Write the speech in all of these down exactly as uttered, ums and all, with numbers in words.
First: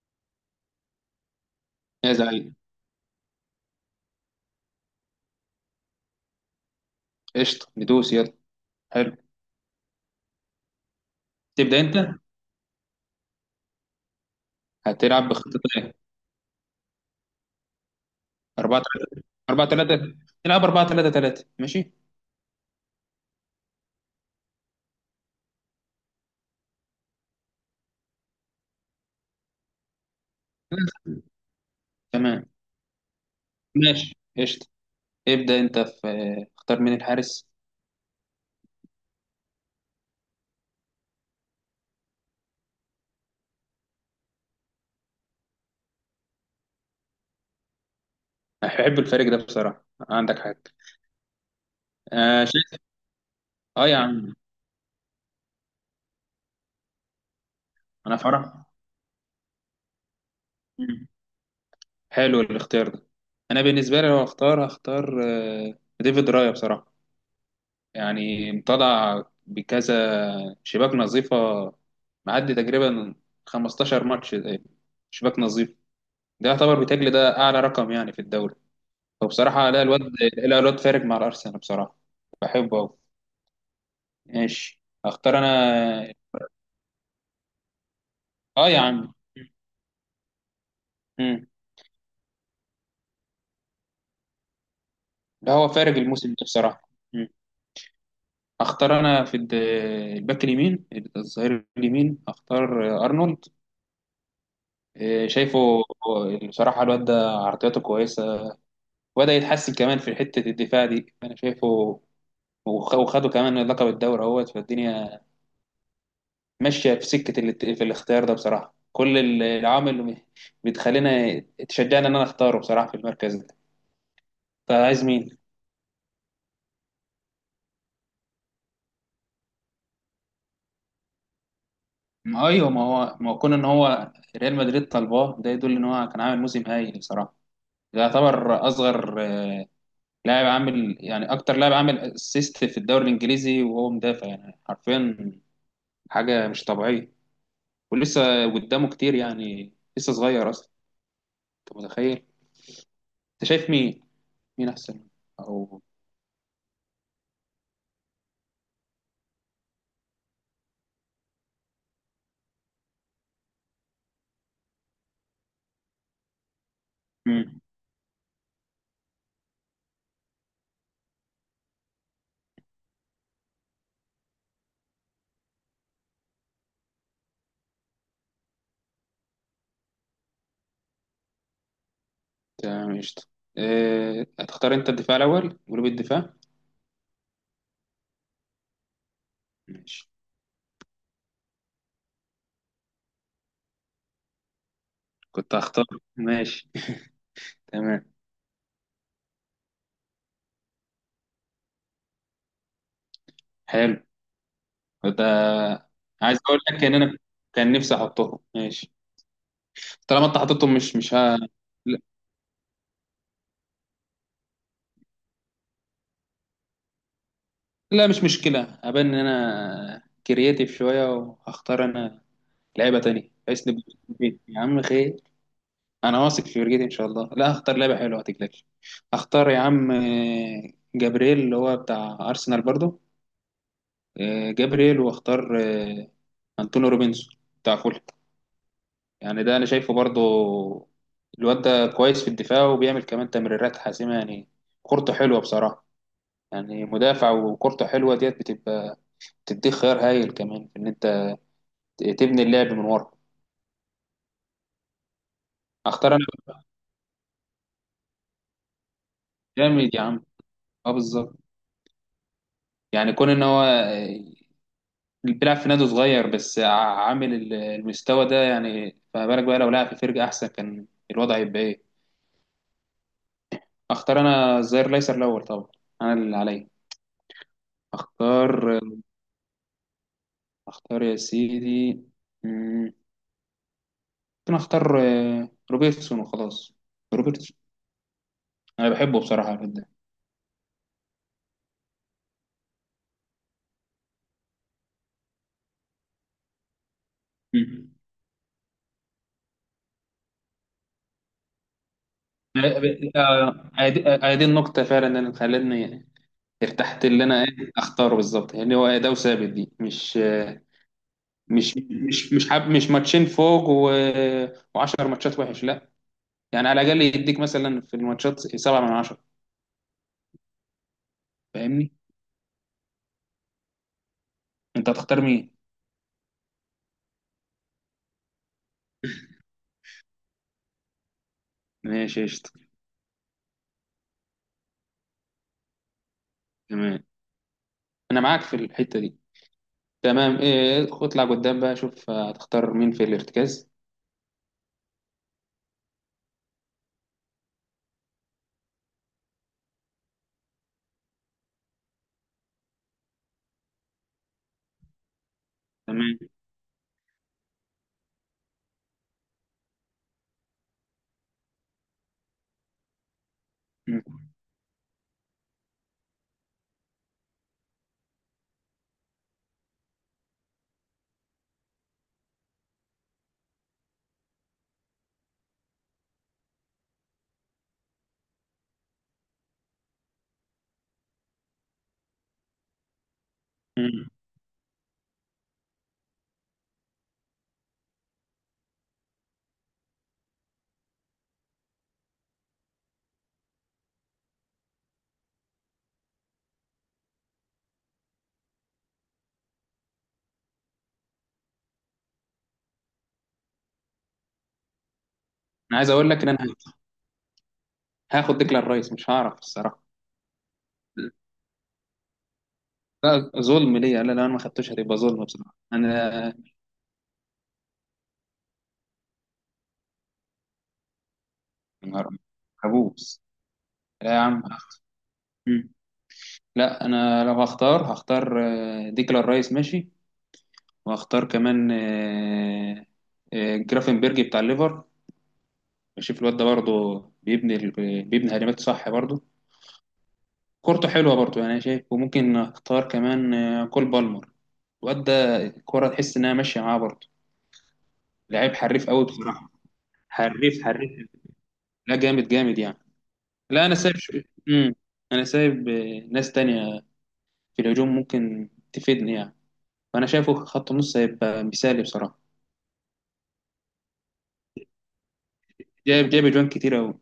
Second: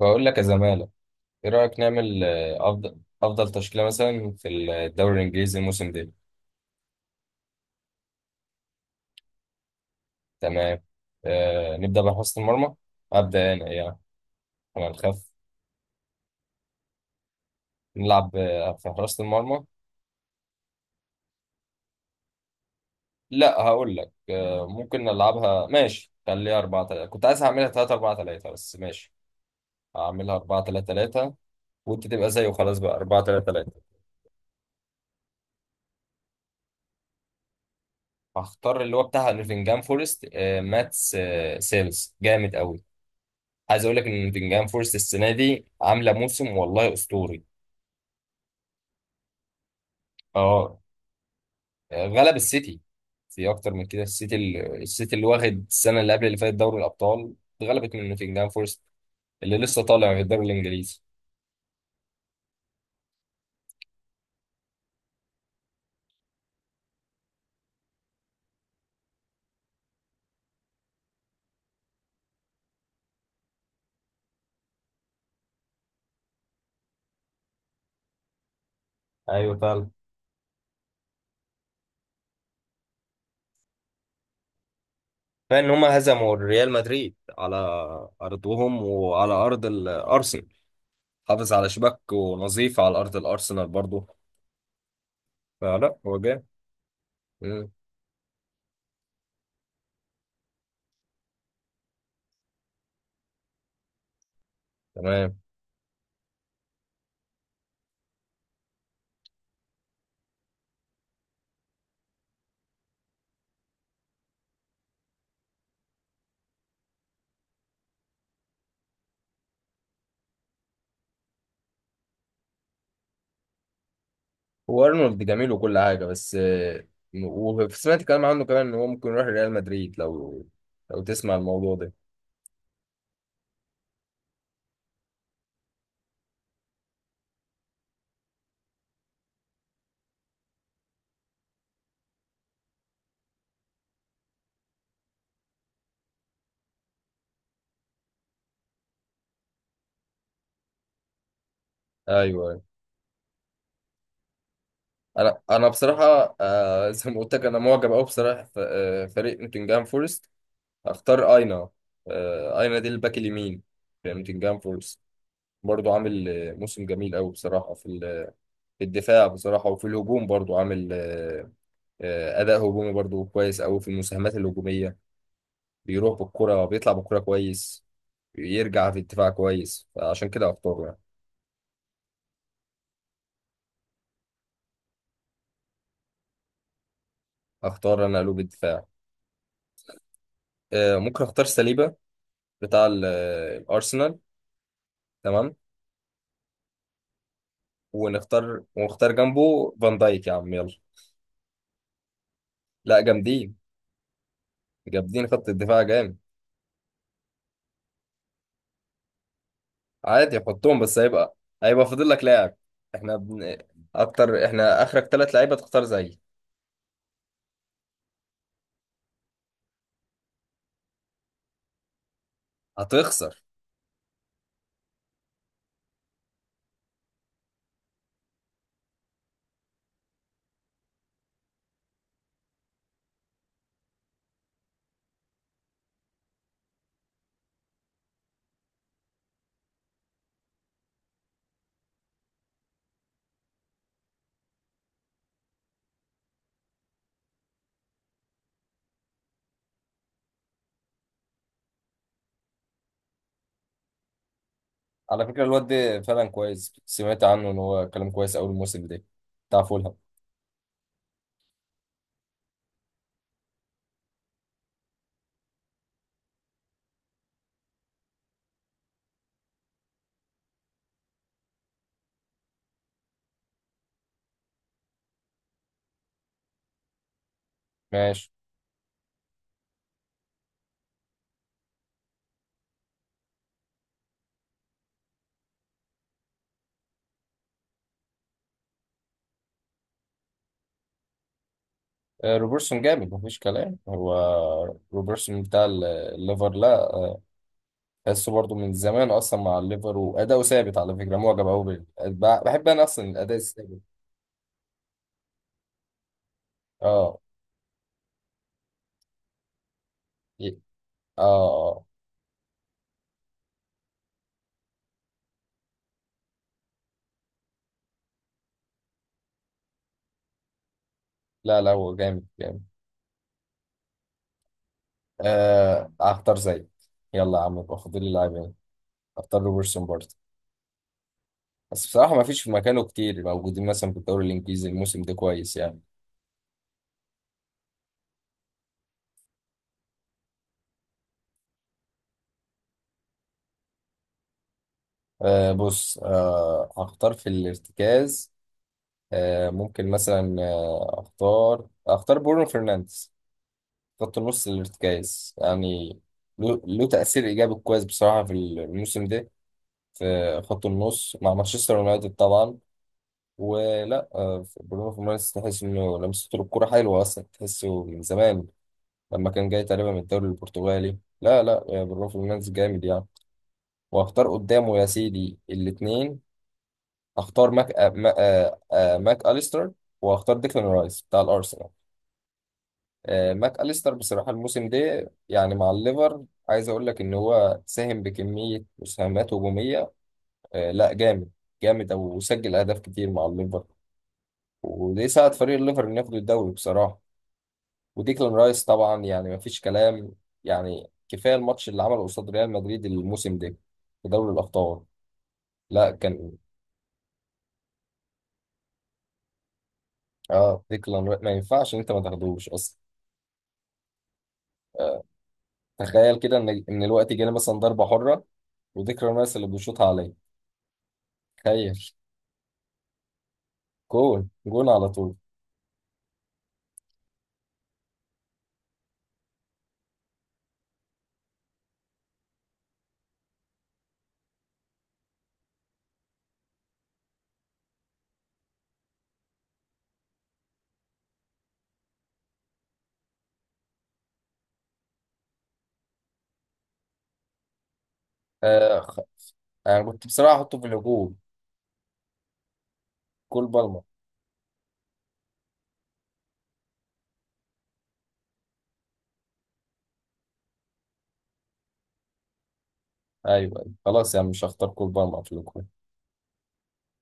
بقول لك يا زمالة، ايه رأيك يا نعمل زعيم، آه، افضل افضل تشكيلة مثلا في الدوري الانجليزي الموسم ده؟ قشطة ندوس يلا. حلو. تمام. آه تبدأ نبدأ أنت. بحراسة المرمى. ابدأ انا يعني. انا هتلعب نخاف بخطة إيه؟ نلعب آه، 4 في 3 حراسة المرمى. 4 3 تلعب أربعة ثلاثة ثلاثة ماشي. لا، هقول لك آه ممكن نلعبها ماشي. خليها أربعة تلاتة. كنت عايز اعملها تلاتة أربعة تلاتة بس ماشي، هعملها أربعة ثلاثة ثلاثة. وانت تبقى تمام، زيه وخلاص، بقى أربعة ثلاثة ثلاثة. ماشي قشطة. ابدأ أنت في، اختار مين الحارس. هختار اللي هو بتاع نوتنجهام فورست، آه ماتس آه سيلز. جامد قوي. عايز اقول لك ان نوتنجهام فورست السنه دي عامله موسم والله اسطوري. أحب الفريق ده بصراحة، عندك حق. اه، غلب آه شايف. السيتي. في اكتر من أه يا كده، عم. السيتي ال- السيتي اللي واخد السنه اللي قبل اللي فاتت دوري الابطال، اتغلبت من أنا نوتنجهام فرح. فورست اللي لسه طالع من الدوري الانجليزي. مم. حلو الاختيار ده. أنا بالنسبة لي لو هختار هختار آه، ديفيد رايا بصراحة، يعني مطلع بكذا شباك نظيفة، معدي تقريبا خمستاشر ماتش إيه، شباك نظيف. ده يعتبر بتجلي ده أعلى رقم يعني في الدوري، ايوه فبصراحة لا فعلا. الواد لا الواد فارق مع الأرسنال بصراحة، بحبه أوي. ماشي، أختار فان هم أنا. هزموا ريال مدريد على آه يا ارضهم عم. وعلى ارض الارسنال. مم. حافظ على شباك ونظيف على ارض الارسنال برضه، ده هو فلا فارق هو الموسم ده جامد. بصراحة. مم. مم. أختار أنا في الد- الباك اليمين، الظهير اليمين، أختار أرنولد. إيه، تمام. شايفه. بصراحة الواد ده عرضياته كويسة، وبدأ يتحسن كمان في حتة الدفاع دي أنا شايفه، وخ- وخدوا كمان لقب الدوري اهوت فالدنيا، ماشية في سكة ال- في الاختيار ده بصراحة. كل ال- العوامل اللي بتخلينا تشجعنا إن أنا أختاره بصراحة في المركز ده. طيب هو عايز ارنولد مين؟ جميل وكل حاجه، بس آه، وسمعت كلام عنه كمان ان هو ممكن يروح ريال مدريد، لو لو تسمع الموضوع ده. ما أيوه، ما هو ما هو كون إن هو ريال مدريد طلباه ده يدل إن هو كان عامل موسم هايل بصراحة. ده يعتبر أصغر آه، لاعب عامل، يعني أكتر لاعب عامل أسيست في الدوري الإنجليزي وهو مدافع، يعني حرفيا حاجة مش طبيعية، ولسه قدامه كتير، يعني لسه صغير اصلا. انت ايوه، متخيل؟ أيوه. انت شايف مين؟ مين احسن؟ انا انا او بصراحه، آه، زي ما قلت لك انا معجب قوي بصراحه ف- آه، فريق نوتنجهام فورست. اختار اينا. آه، اينا دي الباك اليمين في نوتنجهام فورست. برضو عامل آه، موسم جميل قوي امم بصراحه في ال- في الدفاع بصراحه، وفي الهجوم برضو عامل آه، آه، اداء هجومي برضو كويس قوي في المساهمات الهجوميه. بيروح بالكرة، بيطلع بالكرة كويس، يرجع في الدفاع كويس، فعشان كده اختاره يعني. تمام قشطة. إيه، هتختار انت الدفاع الاول، جروب الدفاع. اختار انا قلوب الدفاع. ماشي، آه، ممكن اختار سليبة بتاع ال- آه، الارسنال. تمام. كنت هختار. ماشي تمام. ونختار ونختار جنبه فان دايك يا عم يلا. لا، جامدين حلو. جامدين خط ده الدفاع جامد. عايز اقول لك ان انا كان نفسي احطهم ماشي. طالما انت عادي، حطيتهم، حطهم مش بس مش هيبقى ها هيبقى لا. فاضل لك لاعب. احنا بن... اكتر، احنا اخرك ثلاث لعيبه تختار زيي، لا، مش مشكلة، هبان ان انا كرياتيف شوية وهختار انا لعيبة تانية هتخسر. بحيث نبقى. يا عم خير، انا واثق في فرجتي ان شاء الله، لا هختار لعبه حلوه ما تقلقش. هختار يا عم آه، جابرييل، اللي هو بتاع ارسنال برضو. آه، جابرييل، واختار آه، انطونيو روبنسون بتاع فول. يعني ده انا شايفه برضو، الواد ده كويس في الدفاع وبيعمل كمان تمريرات حاسمه، يعني كورته حلوه بصراحه، يعني مدافع وكورته حلوه ديت بتبقى، بتديك خيار هايل كمان في ان انت تبني اللعب من ورا. على فكره، الواد ده اختار انا. فعلا كويس، سمعت عنه ان هو كلام كويس اول الموسم ده. بتاع فولهام. جامد يا عم. اه بالظبط، يعني كون ان هو بيلعب في نادي صغير بس ع- عامل ال- المستوى ده، يعني فما بالك بقى لو لعب في فرقة أحسن، كان الوضع هيبقى إيه. أختار أنا الظهير الأيسر الأول طبعا، أنا اللي عليا. ماشي. أختار، أختار يا سيدي. مم، ممكن أختار آه، روبرتسون وخلاص. روبرتسون، أنا بحبه بصراحة جدا. آه، روبرتسون جامد مفيش كلام. هو روبرتسون بتاع ال- الليفر. لا، مم. تحسه برضو من زمان اصلا مع الليفر، واداؤه ثابت. على فكره معجب قوي بال- ب- آه، بحب آه، انا اصلا دي الاداء آه، الثابت. آه، آه، دي النقطة فعلا اللي خلتني ارتحت، اه، اللي أنا إيه أختاره بالظبط يعني، هو ده وثابت، دي مش ي- اه، مش اه. مش مش حاب مش ماتشين فوق و... و10 ماتشات وحش لا، يعني على الاقل يديك مثلا في الماتشات سبعة من عشرة. لا لا فاهمني؟ هو جامد جامد. انت هتختار مين؟ آه اختار زي. يلا يا عم، يبقى فاضل لي لاعبين. اختار روبرتسون برضه، بس بصراحه ما ماشي فيش في قشطة. مكانه كتير موجودين مثلا في الدوري الانجليزي الموسم ده كويس يعني. تمام، انا معاك في الحتة دي. تمام، ايه، اطلع قدام بقى، شوف هتختار مين في الارتكاز. آه بص، آه هختار في الارتكاز. آه، ممكن مثلا آه، اختار اختار برونو فرنانديز. خط النص الارتكاز يعني. تمام. له له تأثير إيجابي كويس بصراحة في الموسم ده في خط النص مع مانشستر يونايتد طبعا. ولا مم. آه، برونو فرنانديز تحس إنه لمسته الكرة حلوة أصلا، تحسه من زمان لما كان جاي تقريبا من الدوري البرتغالي. لا لا، آه، برونو فرنانديز جامد يعني. واختار قدامه يا سيدي الاتنين. اختار ماك آه، ما- آه، آه، ماك أليستر واختار ديكلان رايس بتاع الأرسنال. آه، ماك أليستر مم. بصراحة الموسم ده يعني مع الليفر، عايز أقول لك إن هو ساهم بكمية مساهمات هجومية. آه، لا جامد جامد، أو وسجل أهداف كتير مع الليفر. وده ساعد فريق الليفر إنه ياخد الدوري بصراحة. وديكلان رايس طبعا يعني مفيش كلام. يعني كفاية الماتش اللي عمله قصاد ريال مدريد الموسم ده في دوري الأبطال. انا لا عايز اقول لك ان كان. انا هاخد ديكلان رايس، مش هعرف الصراحة. اه، ديكلان رايس ما ينفعش إن أنت ما تاخدوش أصلا. لا ظلم ليا، لا لو انا ما خدتوش هتبقى آه، ظلم بصراحة تخيل انا. كده إن إن الوقت جالي مثلا ضربة حرة، وديكلان رايس اللي بيشوطها عليه. يا تخيل. نهار أبيض، كابوس. لا يا جون عم، جون على طول. لا انا لو هختار هختار آه، ديكلان رايس ماشي. وهختار كمان آه، آه، جرافنبرج بتاع الليفر. بشوف الواد ده برضه، بيبني ال- بيبني هجمات صح برضه، كورته حلوه برضه يعني انا شايف. وممكن اختار كمان آه، كول بالمر، الواد ده الكوره تحس انها ماشيه معاه برضه، لعيب آه حريف خ... قوي بصراحه. انا كنت بصراحه احطه حريف في حريف، الهجوم. لا جامد جامد يعني. كول لا انا بالمر. سايب شو... مم. انا سايب آه، ناس تانية في الهجوم ممكن تفيدني يعني، فانا شايفه خط النص هيبقى مثالي بصراحه. ايوه أيوة. خلاص يا عم، مش هختار كول بالمر في الهجوم. جايب جايب اجوان كتير أوي.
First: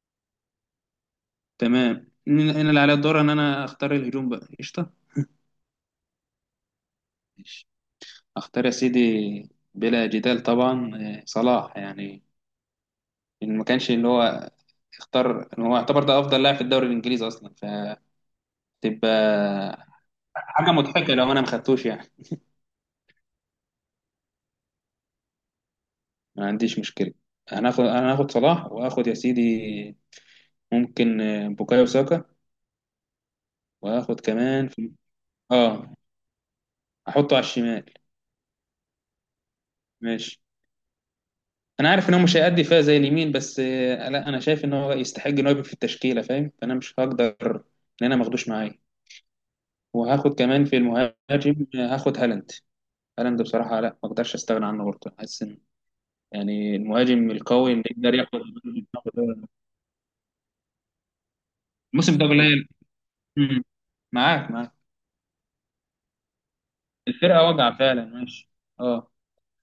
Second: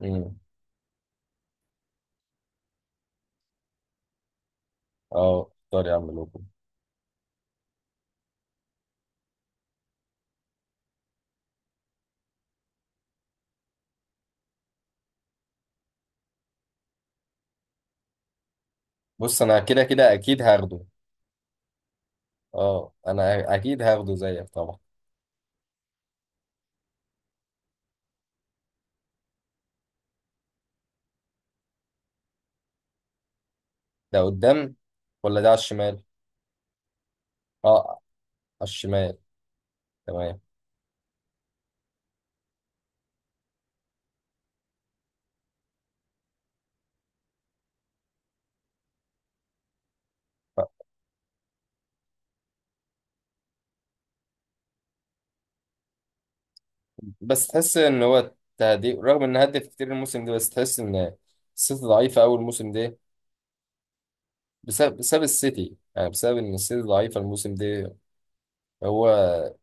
امم تمام، هنا هنا اللي عليا الدور إن أنا أختار الهجوم بقى، قشطة. اه، اختار يا عم الهجوم. ماشي. أختار يا سيدي، بلا جدال طبعا آه، صلاح يعني، إن ما كانش اللي هو اختار، إن هو يعتبر ده أفضل لاعب في الدوري الإنجليزي أصلا، بص، انا كده فتبقى كده اكيد حاجة هاخده. مضحكة لو أنا ما خدتوش يعني. اه، انا اكيد هاخده زيك طبعا. ما عنديش مشكلة. هناخد، أنا هاخد صلاح، وآخد يا سيدي ممكن آه، بوكايو ساكا، ده وآخد كمان قدام في... ولا ده على آه الشمال؟ أحطه على الشمال. اه، على الشمال. تمام. ماشي. انا عارف ان هو مش هيأدي فيها زي اليمين، بس آه، لا انا شايف ان هو يستحق ان هو يبقى في التشكيله، فاهم، فانا مش هقدر ان انا ماخدوش معايا. وهاخد كمان في المهاجم آه، هاخد هالاند. هالاند بصراحه لا ما اقدرش استغنى عنه برضه، حاسس ان يعني المهاجم بس القوي تحس اللي ان يقدر هو ياخد. تهديف رغم ان هدف كتير الموسم ده، بس تحس ان السيتي الموسم ضعيفه ده اول قليل. الموسم ده. مم. معاك معاك. بسبب بسبب السيتي، يعني بسبب ان السيتي ضعيفه الفرقه الموسم واجعه ده. فعلا ماشي. هو اه.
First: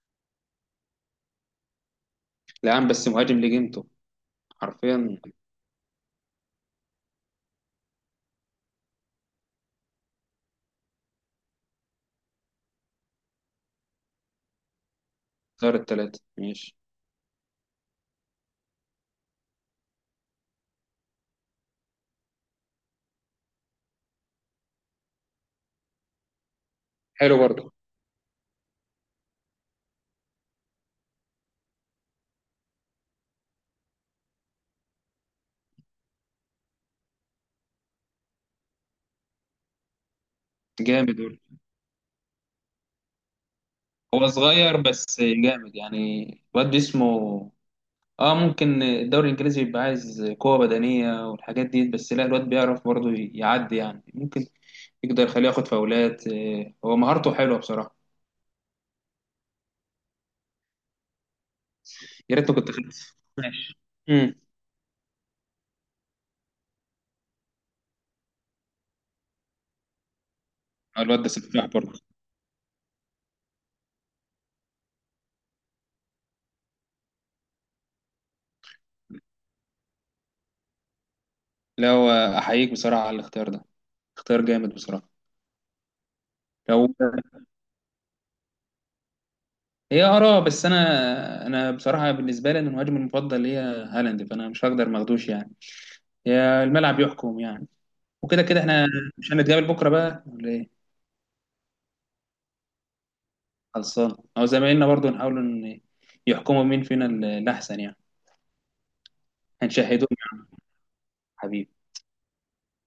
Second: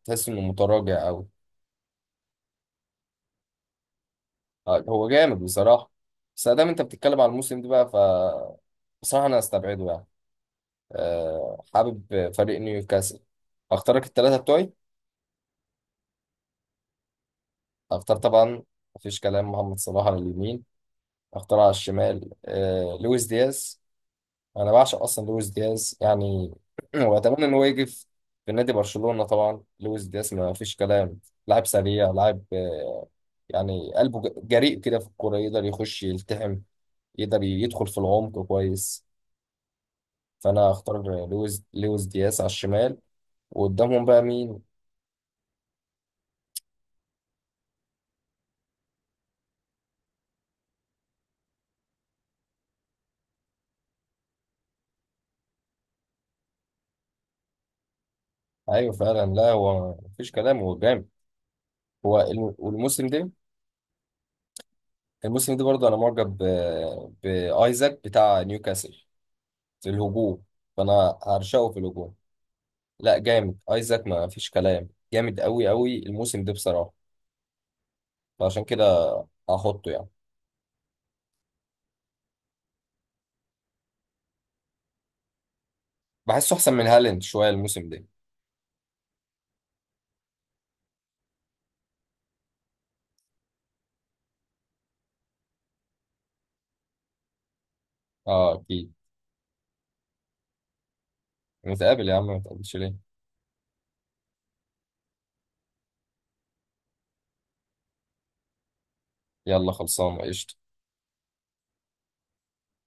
تحس انه متراجع قوي. لا يا عم، بس مهاجم لجيمته آه، هو حرفيا. جامد بصراحة، بس ادام انت بتتكلم على الموسم ده بقى ف، بصراحة انا هستبعده يعني. أه، حابب فريق نيوكاسل. اختارك الثلاثة بتوعي. صار الثلاثه ماشي. اختار طبعا. مفيش كلام محمد صلاح على اليمين. اختار على الشمال أه لويس دياز. انا بعشق اصلا لويس دياز يعني حلو واتمنى ان هو برضه. يجي في في نادي برشلونة طبعا. لويس دياز ما فيش كلام. لاعب سريع، لاعب آه، يعني قلبه ج- جريء كده في الكورة. يقدر يخش يلتحم. يقدر يدخل في العمق كويس، فانا هختار جامد. لويس لويس دياس على الشمال. وقدامهم بقى هو مين؟ صغير بس جامد يعني، الواد اسمه. اه ممكن الدوري الانجليزي بيبقى عايز قوه بدنيه والحاجات دي، بس لا الواد بيعرف برضه يعدي يعني، ممكن يقدر يخليه ياخد فاولات. آه، هو مهارته حلوه بصراحه. ايوه فعلا. لا هو مفيش كلام هو جامد. هو يا الم- ريتني كنت خدت والموسم ده، ماشي. امم الموسم ده برضه انا معجب ب- بايزاك بتاع نيوكاسل في الهجوم، فانا الواد ده سفاح هرشقه في برضه. الهجوم. لا جامد ايزاك ما فيش كلام. جامد قوي قوي الموسم ده بصراحه، فعشان كده هحطه يعني. لا هو، احييك بصراحه على الاختيار ده، اختيار جامد بصراحه. بحسه احسن من لو، هالاند شويه الموسم ده. هي اراء بس، انا انا بصراحه بالنسبه لي أنا المهاجم المفضل هي هالاند، فانا مش هقدر ما اخدوش يعني، هي الملعب يحكم يعني، وكده اه كده احنا اكيد. مش هنتقابل بكره بقى ولا ايه. نتقابل يا عم، ما تقابلش ليه؟ خلصان، او زمايلنا برضو نحاول ان يحكموا مين فينا ال- الاحسن يعني. يلا هنشاهدهم خلصانه قشطه. حبيبي.